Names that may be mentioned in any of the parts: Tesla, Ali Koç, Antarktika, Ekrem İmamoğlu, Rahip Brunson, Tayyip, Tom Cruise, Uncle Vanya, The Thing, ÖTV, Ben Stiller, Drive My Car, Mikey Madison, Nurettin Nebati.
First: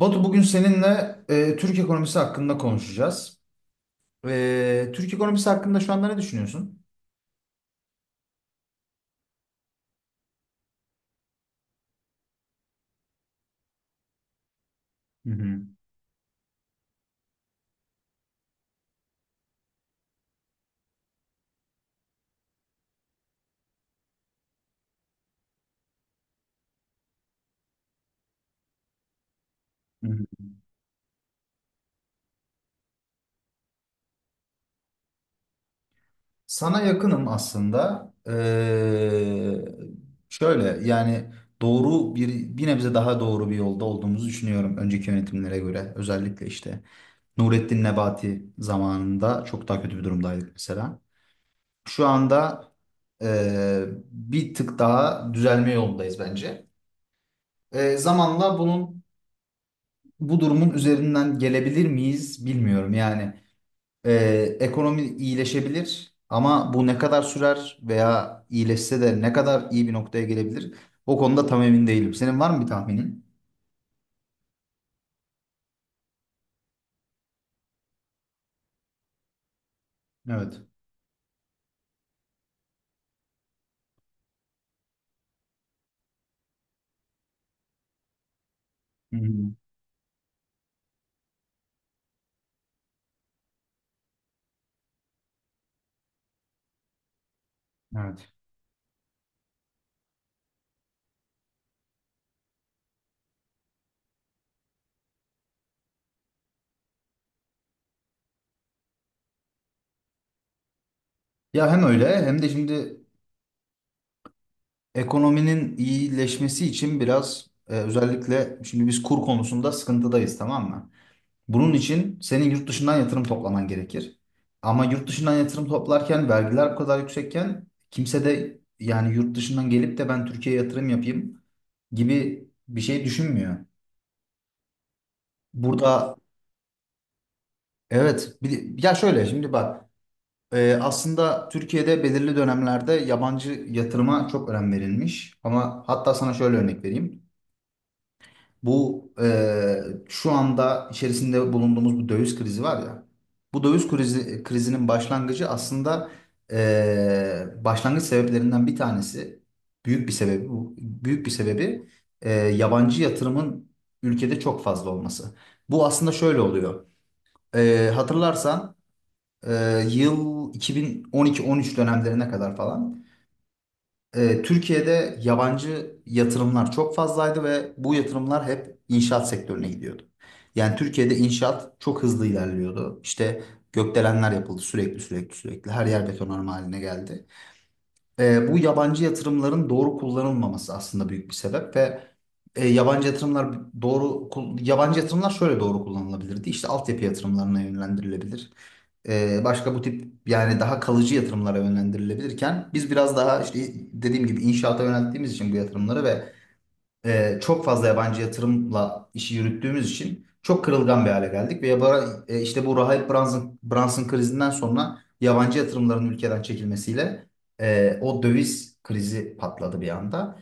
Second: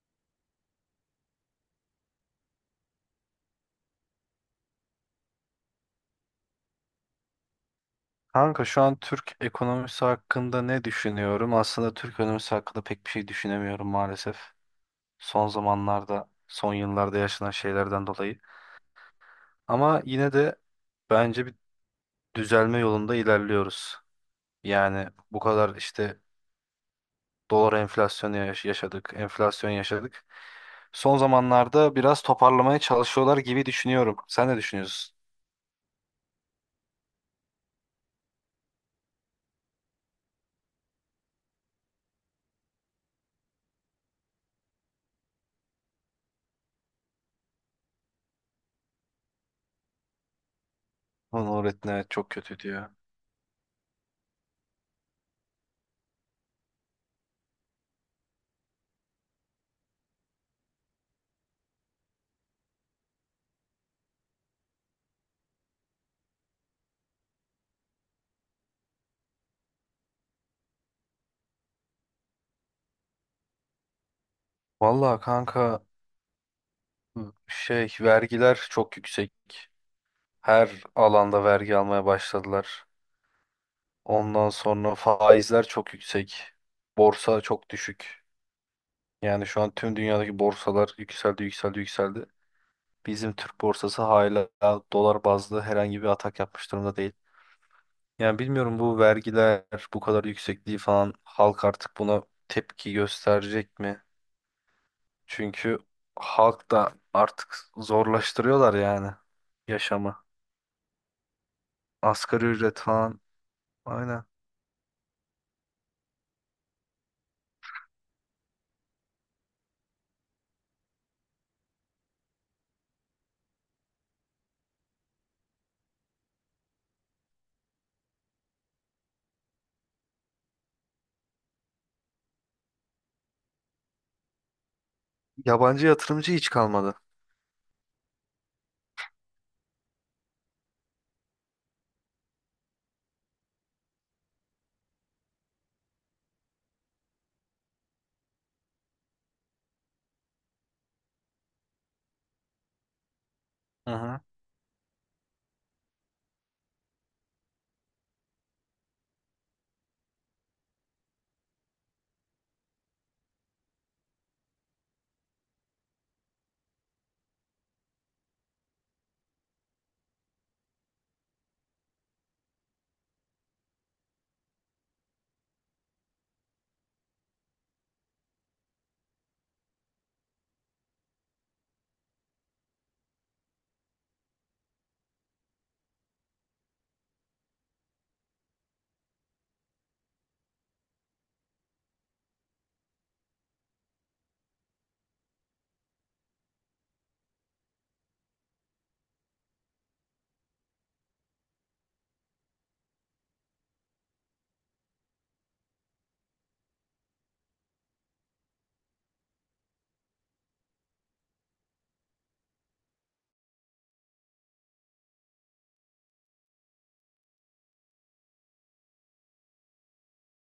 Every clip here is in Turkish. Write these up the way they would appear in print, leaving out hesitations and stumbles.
Batu, bugün seninle Türk ekonomisi hakkında konuşacağız. Türk ekonomisi hakkında şu anda ne düşünüyorsun? Kanka şu an Türk ekonomisi hakkında ne düşünüyorum? Aslında Türk ekonomisi hakkında pek bir şey düşünemiyorum maalesef. Hı Son hı, zamanlarda, son yıllarda yaşanan şeylerden dolayı. Ama yine de bence bir düzelme yolunda ilerliyoruz. Yani bu kadar işte dolar enflasyonu yaşadık, enflasyon hı yaşadık. hı. Son zamanlarda biraz toparlamaya çalışıyorlar gibi düşünüyorum. Sen ne düşünüyorsun? Sana yakınım aslında. Şöyle yani doğru bir nebze daha doğru bir yolda olduğumuzu düşünüyorum önceki yönetimlere göre. Özellikle işte Nurettin Nebati zamanında çok daha kötü bir durumdaydık mesela. Lan öğretmen, Şu evet, çok kötü anda diyor. e, bir tık daha düzelme yolundayız bence. Zamanla bu durumun üzerinden gelebilir miyiz bilmiyorum. Yani e, ekonomi iyileşebilir, ama bu ne kadar sürer veya iyileşse de ne kadar iyi bir noktaya gelebilir? O konuda tam emin değilim. Senin var mı bir tahminin? Vallahi kanka şey vergiler çok yüksek. Evet. Her alanda vergi almaya başladılar. Ondan sonra faizler çok yüksek. Borsa çok düşük. Hı Yani hı. şu an tüm dünyadaki borsalar yükseldi, yükseldi, yükseldi. Bizim Türk borsası hala dolar bazlı herhangi bir atak yapmış durumda değil. Evet. Yani bilmiyorum, bu vergiler bu kadar yüksekliği falan halk artık buna tepki gösterecek mi? Çünkü halk da artık zorlaştırıyorlar yani yaşamı. Ya, hem öyle hem Asgari de ücret şimdi falan. Aynen. ekonominin iyileşmesi için biraz özellikle şimdi biz kur konusunda sıkıntıdayız, tamam mı? Bunun için senin yurt dışından yatırım toplaman gerekir. Ama yurt dışından yatırım toplarken vergiler bu kadar yüksekken, kimse de yani yurt dışından gelip de "ben Türkiye'ye yatırım yapayım" gibi bir şey düşünmüyor. Yabancı Burada, yatırımcı hiç kalmadı. evet, ya şöyle şimdi bak, aslında Türkiye'de belirli dönemlerde yabancı yatırıma çok önem verilmiş. Ama hatta sana şöyle örnek vereyim. Bu şu anda içerisinde bulunduğumuz bu döviz krizi var ya. Bu Aha. Krizinin başlangıcı aslında başlangıç sebeplerinden bir tanesi, büyük bir sebebi bu. Büyük bir sebebi yabancı yatırımın ülkede çok fazla olması. Bu aslında şöyle oluyor. Hatırlarsan yıl 2012-13 dönemlerine kadar falan Türkiye'de yabancı yatırımlar çok fazlaydı ve bu yatırımlar hep inşaat sektörüne gidiyordu. Yani Türkiye'de inşaat çok hızlı ilerliyordu. İşte gökdelenler yapıldı sürekli sürekli sürekli. Her yer betonarme haline geldi. Bu yabancı yatırımların doğru kullanılmaması aslında büyük bir sebep. Ve yabancı yatırımlar şöyle doğru kullanılabilirdi. İşte altyapı yatırımlarına yönlendirilebilir. Başka bu tip yani daha kalıcı yatırımlara yönlendirilebilirken biz biraz daha işte, dediğim gibi inşaata yönelttiğimiz için bu yatırımları ve çok fazla yabancı yatırımla işi yürüttüğümüz için çok kırılgan bir hale geldik ve işte bu Rahip Brunson, Brunson krizinden sonra yabancı yatırımların ülkeden çekilmesiyle o döviz krizi patladı bir anda.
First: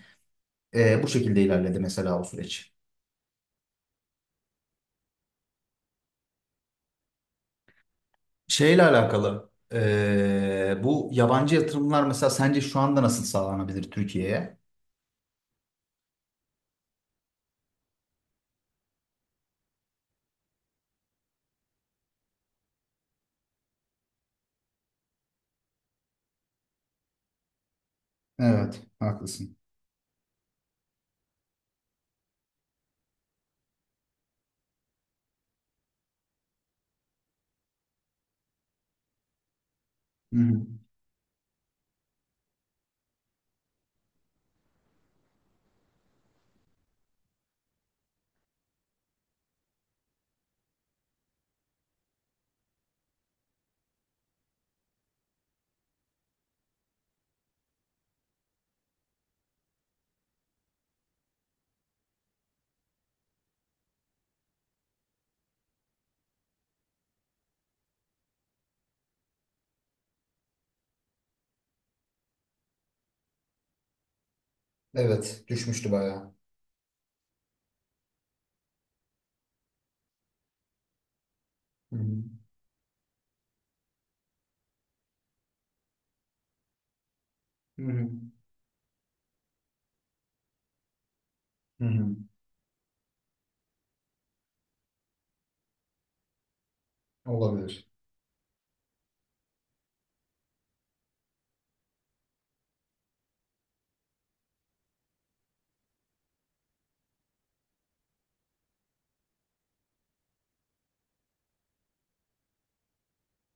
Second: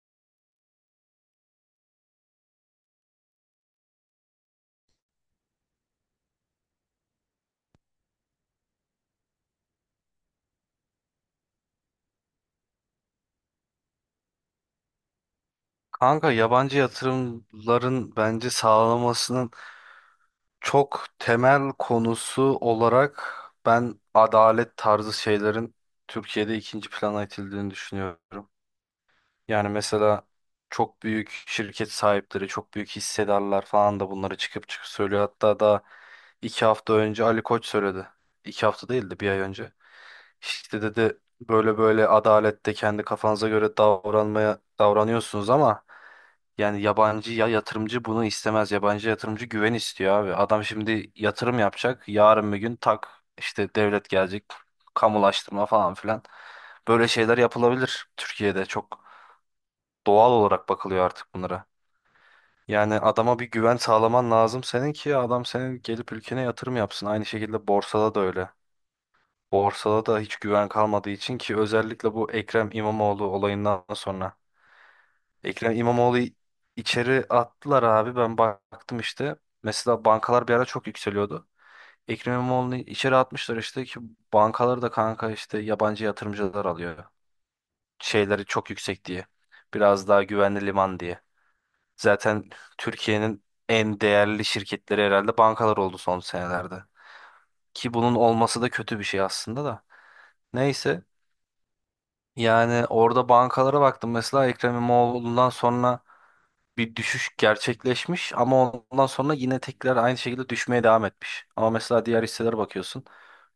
Bu şekilde ilerledi mesela o süreç. Şeyle alakalı, bu yabancı yatırımlar mesela sence şu anda nasıl sağlanabilir Türkiye'ye? Kanka yabancı yatırımların bence sağlamasının çok temel konusu olarak ben adalet tarzı şeylerin Türkiye'de ikinci plana itildiğini düşünüyorum. Evet, haklısın. Yani mesela çok büyük şirket sahipleri, çok büyük hissedarlar falan da bunları çıkıp çıkıp söylüyor. Hatta daha 2 hafta önce Ali Koç söyledi. 2 hafta değil de bir ay önce. Hı hı. İşte dedi böyle böyle adalette kendi kafanıza göre davranmaya davranıyorsunuz ama yani yabancı ya yatırımcı bunu istemez. Yabancı yatırımcı güven istiyor abi. Adam şimdi yatırım yapacak. Yarın bir gün tak işte devlet gelecek. Kamulaştırma falan filan. Böyle şeyler yapılabilir Türkiye'de, çok doğal olarak bakılıyor artık bunlara. Yani adama bir güven sağlaman lazım senin ki adam senin gelip ülkene yatırım yapsın. Aynı şekilde borsada da öyle. Borsada da hiç güven kalmadığı için, ki özellikle bu Ekrem İmamoğlu olayından sonra. Evet, Ekrem düşmüştü İmamoğlu'yu bayağı. içeri attılar abi, ben baktım işte. Mesela bankalar bir ara çok yükseliyordu. Hı hı. Ekrem İmamoğlu'nu içeri atmışlar işte ki bankaları da kanka işte yabancı yatırımcılar alıyor. Hı hı. Şeyleri çok yüksek diye. Biraz daha güvenli liman diye. Hı hı. Zaten Türkiye'nin en değerli şirketleri herhalde bankalar oldu son senelerde. Olabilir. Ki bunun olması da kötü bir şey aslında da. Neyse, yani orada bankalara baktım mesela Ekrem İmamoğlu'ndan sonra bir düşüş gerçekleşmiş ama ondan sonra yine tekrar aynı şekilde düşmeye devam etmiş. Ama mesela diğer hisselere bakıyorsun,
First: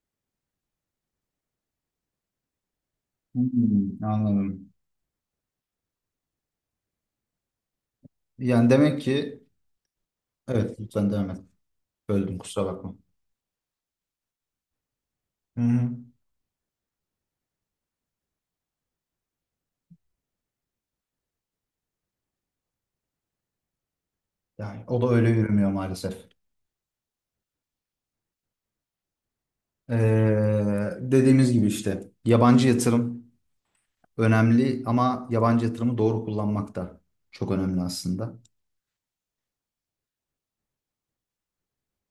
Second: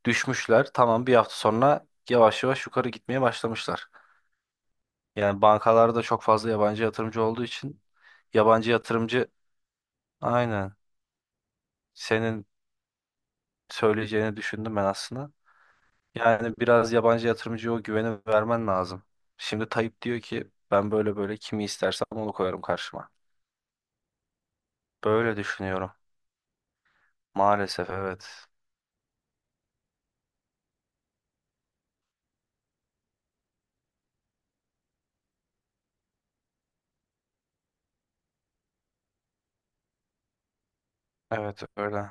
düşmüşler tamam, bir hafta sonra yavaş yavaş yukarı gitmeye başlamışlar. Hmm, anladım. Yani bankalarda çok fazla yabancı yatırımcı olduğu için Yani yabancı demek yatırımcı ki, aynen. evet, lütfen devam et. Böldüm, Senin kusura bakma. söyleyeceğini düşündüm ben aslında. Hı hı. Yani biraz yabancı yatırımcıya o güveni vermen lazım. Şimdi Tayyip diyor ki ben böyle böyle kimi istersem onu koyarım karşıma. Yani o da öyle Böyle yürümüyor düşünüyorum. maalesef. Maalesef evet. Dediğimiz gibi, işte yabancı yatırım önemli ama yabancı yatırımı doğru kullanmak da çok önemli aslında. Evet öyle.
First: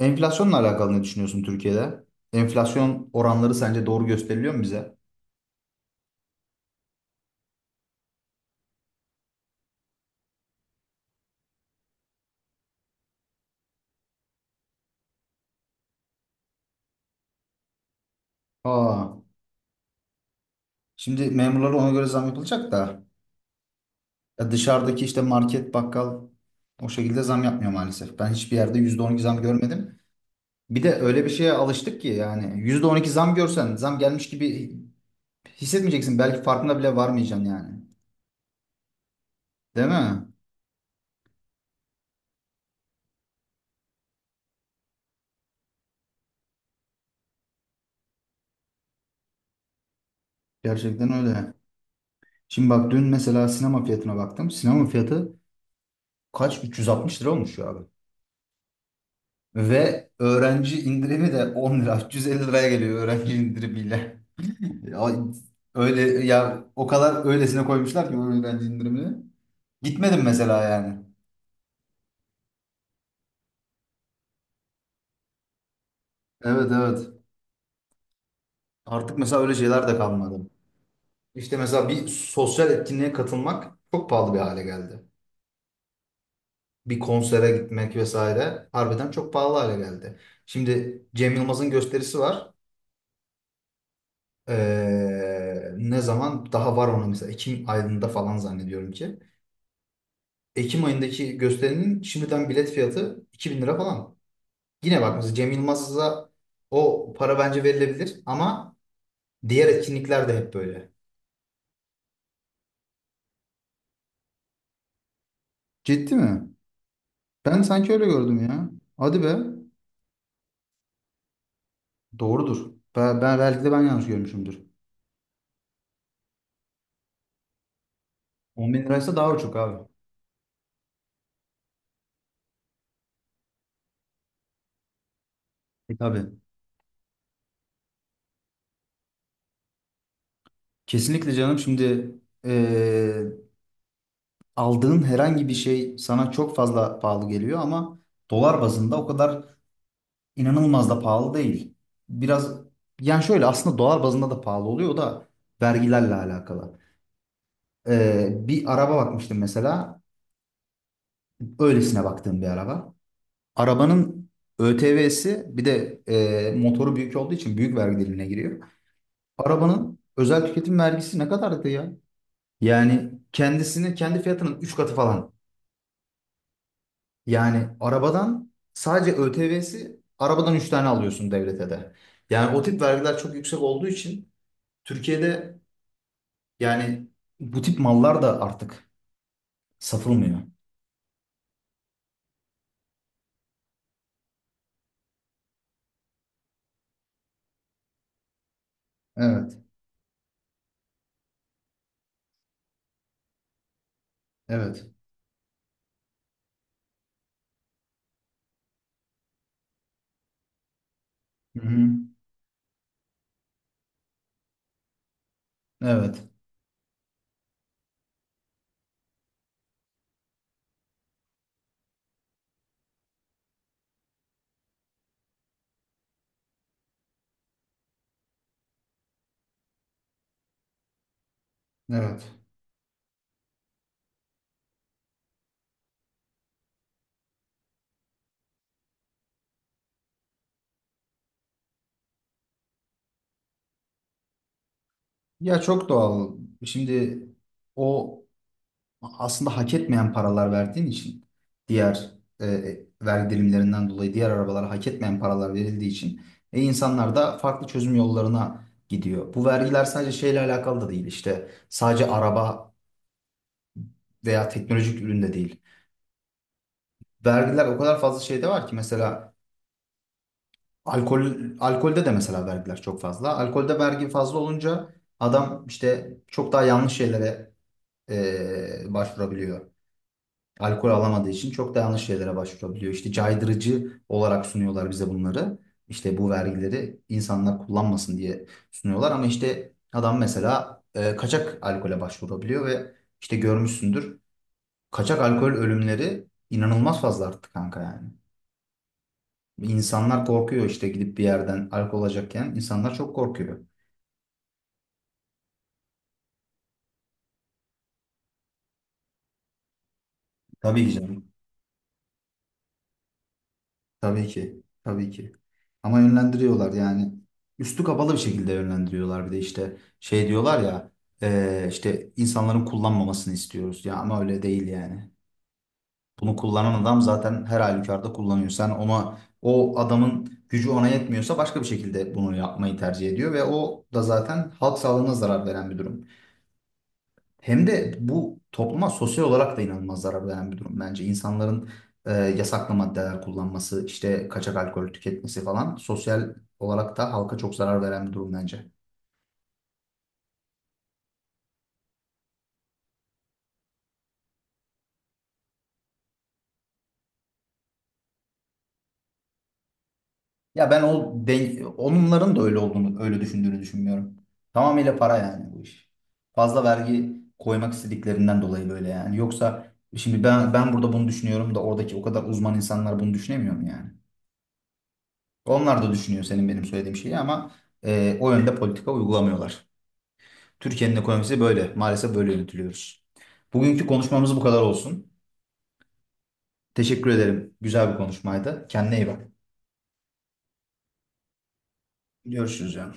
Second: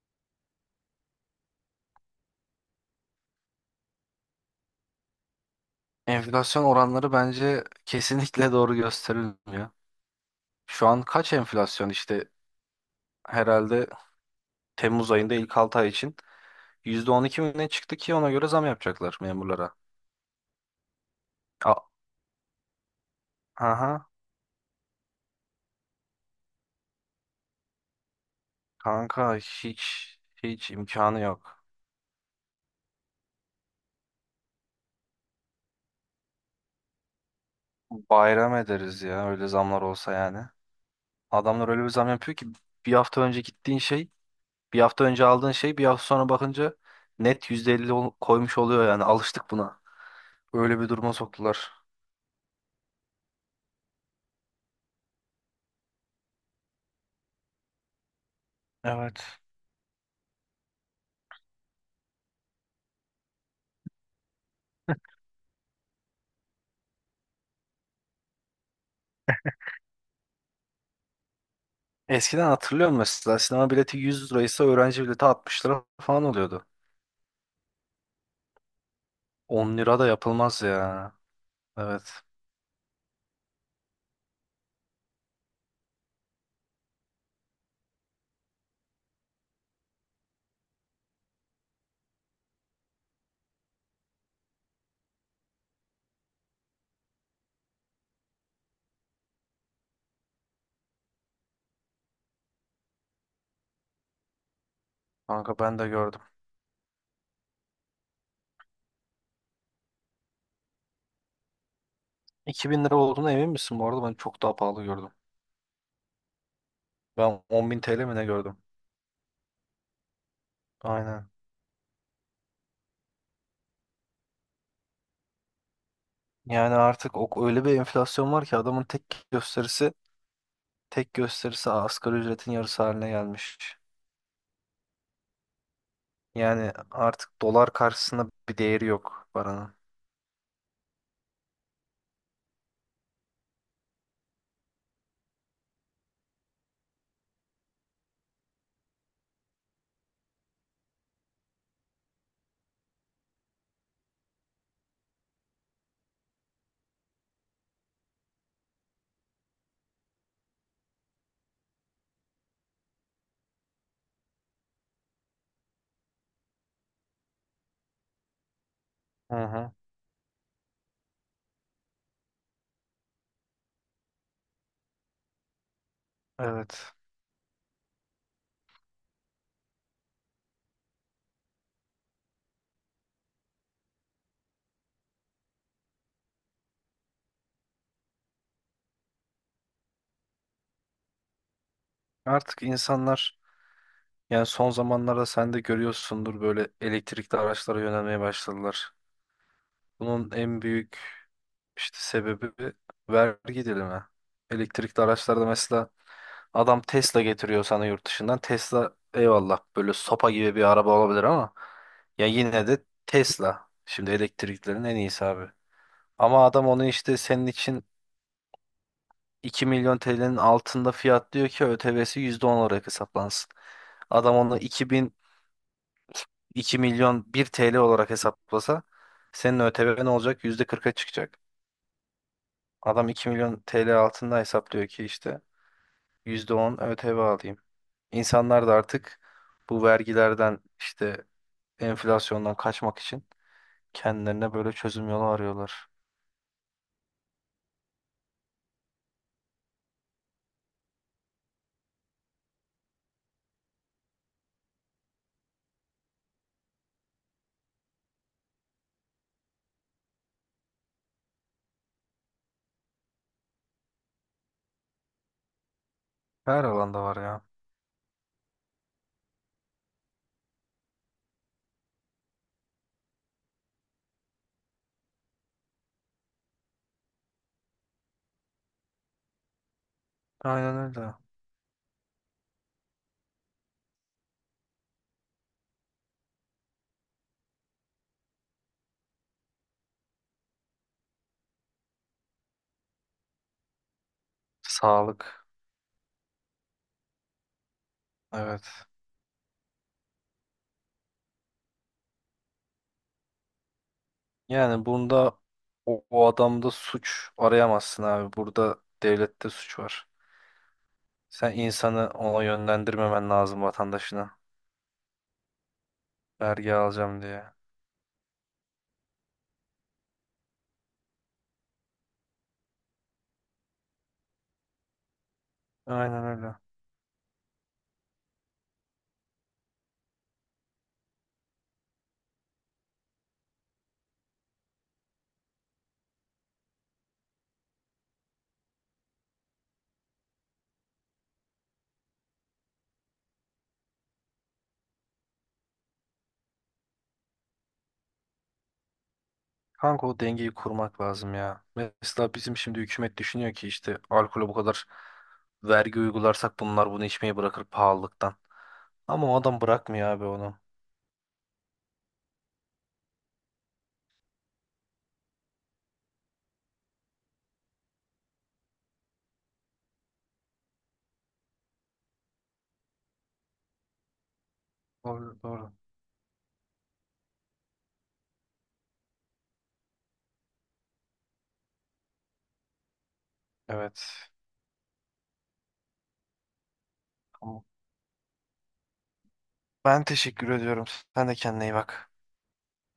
Enflasyonla alakalı ne düşünüyorsun Türkiye'de? Enflasyon oranları sence doğru gösteriliyor mu bize? Enflasyon oranları bence kesinlikle doğru gösterilmiyor. Şu an kaç enflasyon işte herhalde Temmuz ayında ilk 6 ay için %12 mi ne çıktı ki ona göre zam Aa, yapacaklar memurlara. şimdi memurlara A- ona göre zam yapılacak da, Aha ya dışarıdaki işte market, bakkal o şekilde zam yapmıyor maalesef. Ben hiçbir yerde %12 kanka zam görmedim. hiç hiç Bir de imkanı öyle bir şeye yok. alıştık ki, yani %12 zam görsen zam gelmiş gibi hissetmeyeceksin. Belki farkına bile varmayacaksın yani. Bayram ederiz ya öyle zamlar Değil olsa mi? yani. Adamlar öyle bir zam yapıyor ki bir hafta önce gittiğin şey, bir hafta önce aldığın şey bir hafta sonra bakınca net %50 koymuş oluyor yani. Alıştık buna. Öyle bir Gerçekten duruma öyle. soktular. Şimdi bak, dün mesela sinema fiyatına baktım. Sinema fiyatı kaç? 360 lira olmuş ya abi. Evet. Ve öğrenci indirimi de 10 lira. 350 liraya geliyor öğrenci indirimiyle. Ya, öyle ya, o kadar öylesine koymuşlar ki öğrenci indirimini. Gitmedim mesela yani. Eskiden hatırlıyorum mesela sinema bileti 100 liraysa öğrenci bileti 60 lira falan oluyordu. Evet, evet. Artık mesela öyle 10 şeyler de lira da kalmadı. yapılmaz ya. İşte mesela bir Evet. sosyal etkinliğe katılmak çok pahalı bir hale geldi. Bir konsere gitmek vesaire, harbiden çok pahalı hale geldi. Şimdi Cem Yılmaz'ın gösterisi var. Ne zaman daha var ona, mesela Ekim ayında falan zannediyorum ki. Ekim ayındaki gösterinin şimdiden bilet fiyatı 2.000 lira falan. Yine bak mesela Cem Kanka ben de gördüm. Yılmaz'a o para bence verilebilir ama diğer etkinlikler de hep böyle. 2000 lira olduğuna emin misin bu arada? Ben çok daha pahalı gördüm. Ciddi mi? Ben Ben 10.000 sanki öyle TL mi ne gördüm gördüm? ya. Hadi be. Aynen. Doğrudur. Belki de ben yanlış görmüşümdür. Yani artık o, öyle bir enflasyon var ki On bin adamın liraysa tek daha uçuk abi. gösterisi tek gösterisi asgari ücretin yarısı haline gelmiş. E tabii. Yani artık dolar karşısında bir değeri yok paranın. Kesinlikle canım, şimdi eee aldığın herhangi bir şey sana çok fazla pahalı geliyor, ama dolar bazında o kadar inanılmaz da pahalı değil. Biraz, yani şöyle, aslında dolar bazında da pahalı oluyor, o da vergilerle alakalı. Bir araba bakmıştım mesela, öylesine baktığım bir araba. Arabanın ÖTV'si bir de, motoru büyük olduğu için büyük vergi dilimine giriyor. Hı hı. Arabanın özel tüketim vergisi ne kadardı ya? Yani kendisini kendi fiyatının 3 katı falan. Evet. Yani arabadan sadece ÖTV'si arabadan 3 tane alıyorsun devlete de. Yani o tip vergiler çok yüksek olduğu için Türkiye'de yani bu tip mallar da artık satılmıyor. Artık insanlar yani son zamanlarda sen de görüyorsundur böyle elektrikli araçlara yönelmeye başladılar. Evet, Bunun en büyük işte sebebi vergi dilimi. evet. Elektrikli araçlarda mesela adam Tesla getiriyor sana yurt dışından. Tesla eyvallah böyle sopa gibi bir araba olabilir ama Hı hı. ya yine de Tesla. Şimdi elektriklerin en iyisi abi. Evet, Ama adam onu işte senin için 2.000.000 TL'nin altında fiyat diyor ki ÖTV'si %10 olarak hesaplansın. Adam onu 2.000.000 1 TL olarak hesaplasa senin ÖTV'n olacak %40'a çıkacak. evet. Adam 2.000.000 TL altında hesaplıyor ki işte %10 ÖTV alayım. İnsanlar da artık bu vergilerden işte enflasyondan kaçmak için kendilerine böyle çözüm yolu Ya, arıyorlar. çok doğal. Şimdi o aslında hak etmeyen paralar verdiğin için, diğer e, vergi dilimlerinden dolayı diğer arabalara hak etmeyen paralar verildiği için, insanlar da farklı çözüm yollarına gidiyor. Bu vergiler sadece şeyle alakalı da değil, işte sadece araba veya teknolojik üründe değil. Her alanda var ya. Vergiler o kadar fazla şeyde var ki, mesela alkol alkolde de mesela vergiler çok fazla. Alkolde vergi fazla olunca adam işte çok daha yanlış şeylere başvurabiliyor. Aynen Alkol öyle. alamadığı için çok da yanlış şeylere başvurabiliyor. İşte caydırıcı olarak sunuyorlar bize bunları. İşte bu vergileri insanlar kullanmasın diye sunuyorlar, ama işte adam mesela kaçak alkole başvurabiliyor ve işte, görmüşsündür. Kaçak Sağlık. alkol ölümleri inanılmaz fazla arttı kanka yani. Evet. İnsanlar korkuyor işte, gidip bir yerden alkol alacakken insanlar çok korkuyor. Yani bunda o adamda suç arayamazsın abi. Burada devlette suç var. Tabii ki canım. Sen insanı ona yönlendirmemen lazım Tabii vatandaşına. ki. Tabii ki. Ama yönlendiriyorlar Vergi yani. alacağım diye. Üstü kapalı bir şekilde yönlendiriyorlar, bir de işte şey diyorlar ya, işte "insanların kullanmamasını istiyoruz" ya, ama öyle değil yani. Aynen Bunu öyle. kullanan adam zaten her halükarda kullanıyor. Sen ona, o adamın gücü ona yetmiyorsa başka bir şekilde bunu yapmayı tercih ediyor, ve o da zaten halk sağlığına zarar veren bir durum. Hem de bu topluma sosyal olarak da inanılmaz zarar veren bir durum bence. İnsanların yasaklı maddeler kullanması, işte kaçak alkol tüketmesi falan sosyal olarak da halka çok zarar veren bir durum bence. Kanka o dengeyi kurmak lazım ya. Mesela bizim şimdi hükümet düşünüyor ki işte alkole bu kadar vergi uygularsak bunlar bunu içmeyi bırakır pahalılıktan. Ama o adam bırakmıyor abi onu. Ya ben onların da öyle olduğunu, öyle düşündüğünü düşünmüyorum. Tamamıyla para yani bu iş. Fazla vergi koymak istediklerinden dolayı böyle yani. Yoksa şimdi ben burada bunu düşünüyorum da oradaki o kadar uzman insanlar bunu düşünemiyor mu yani? Doğru, doğru. Onlar da düşünüyor senin benim söylediğim şeyi, ama o yönde politika uygulamıyorlar. Türkiye'nin ekonomisi böyle. Maalesef böyle yönetiliyoruz. Bugünkü Evet. konuşmamız bu kadar olsun. Teşekkür ederim. Tamam. Güzel bir konuşmaydı. Kendine iyi bak. Ben teşekkür ediyorum. Sen de kendine iyi bak. Görüşürüz yani.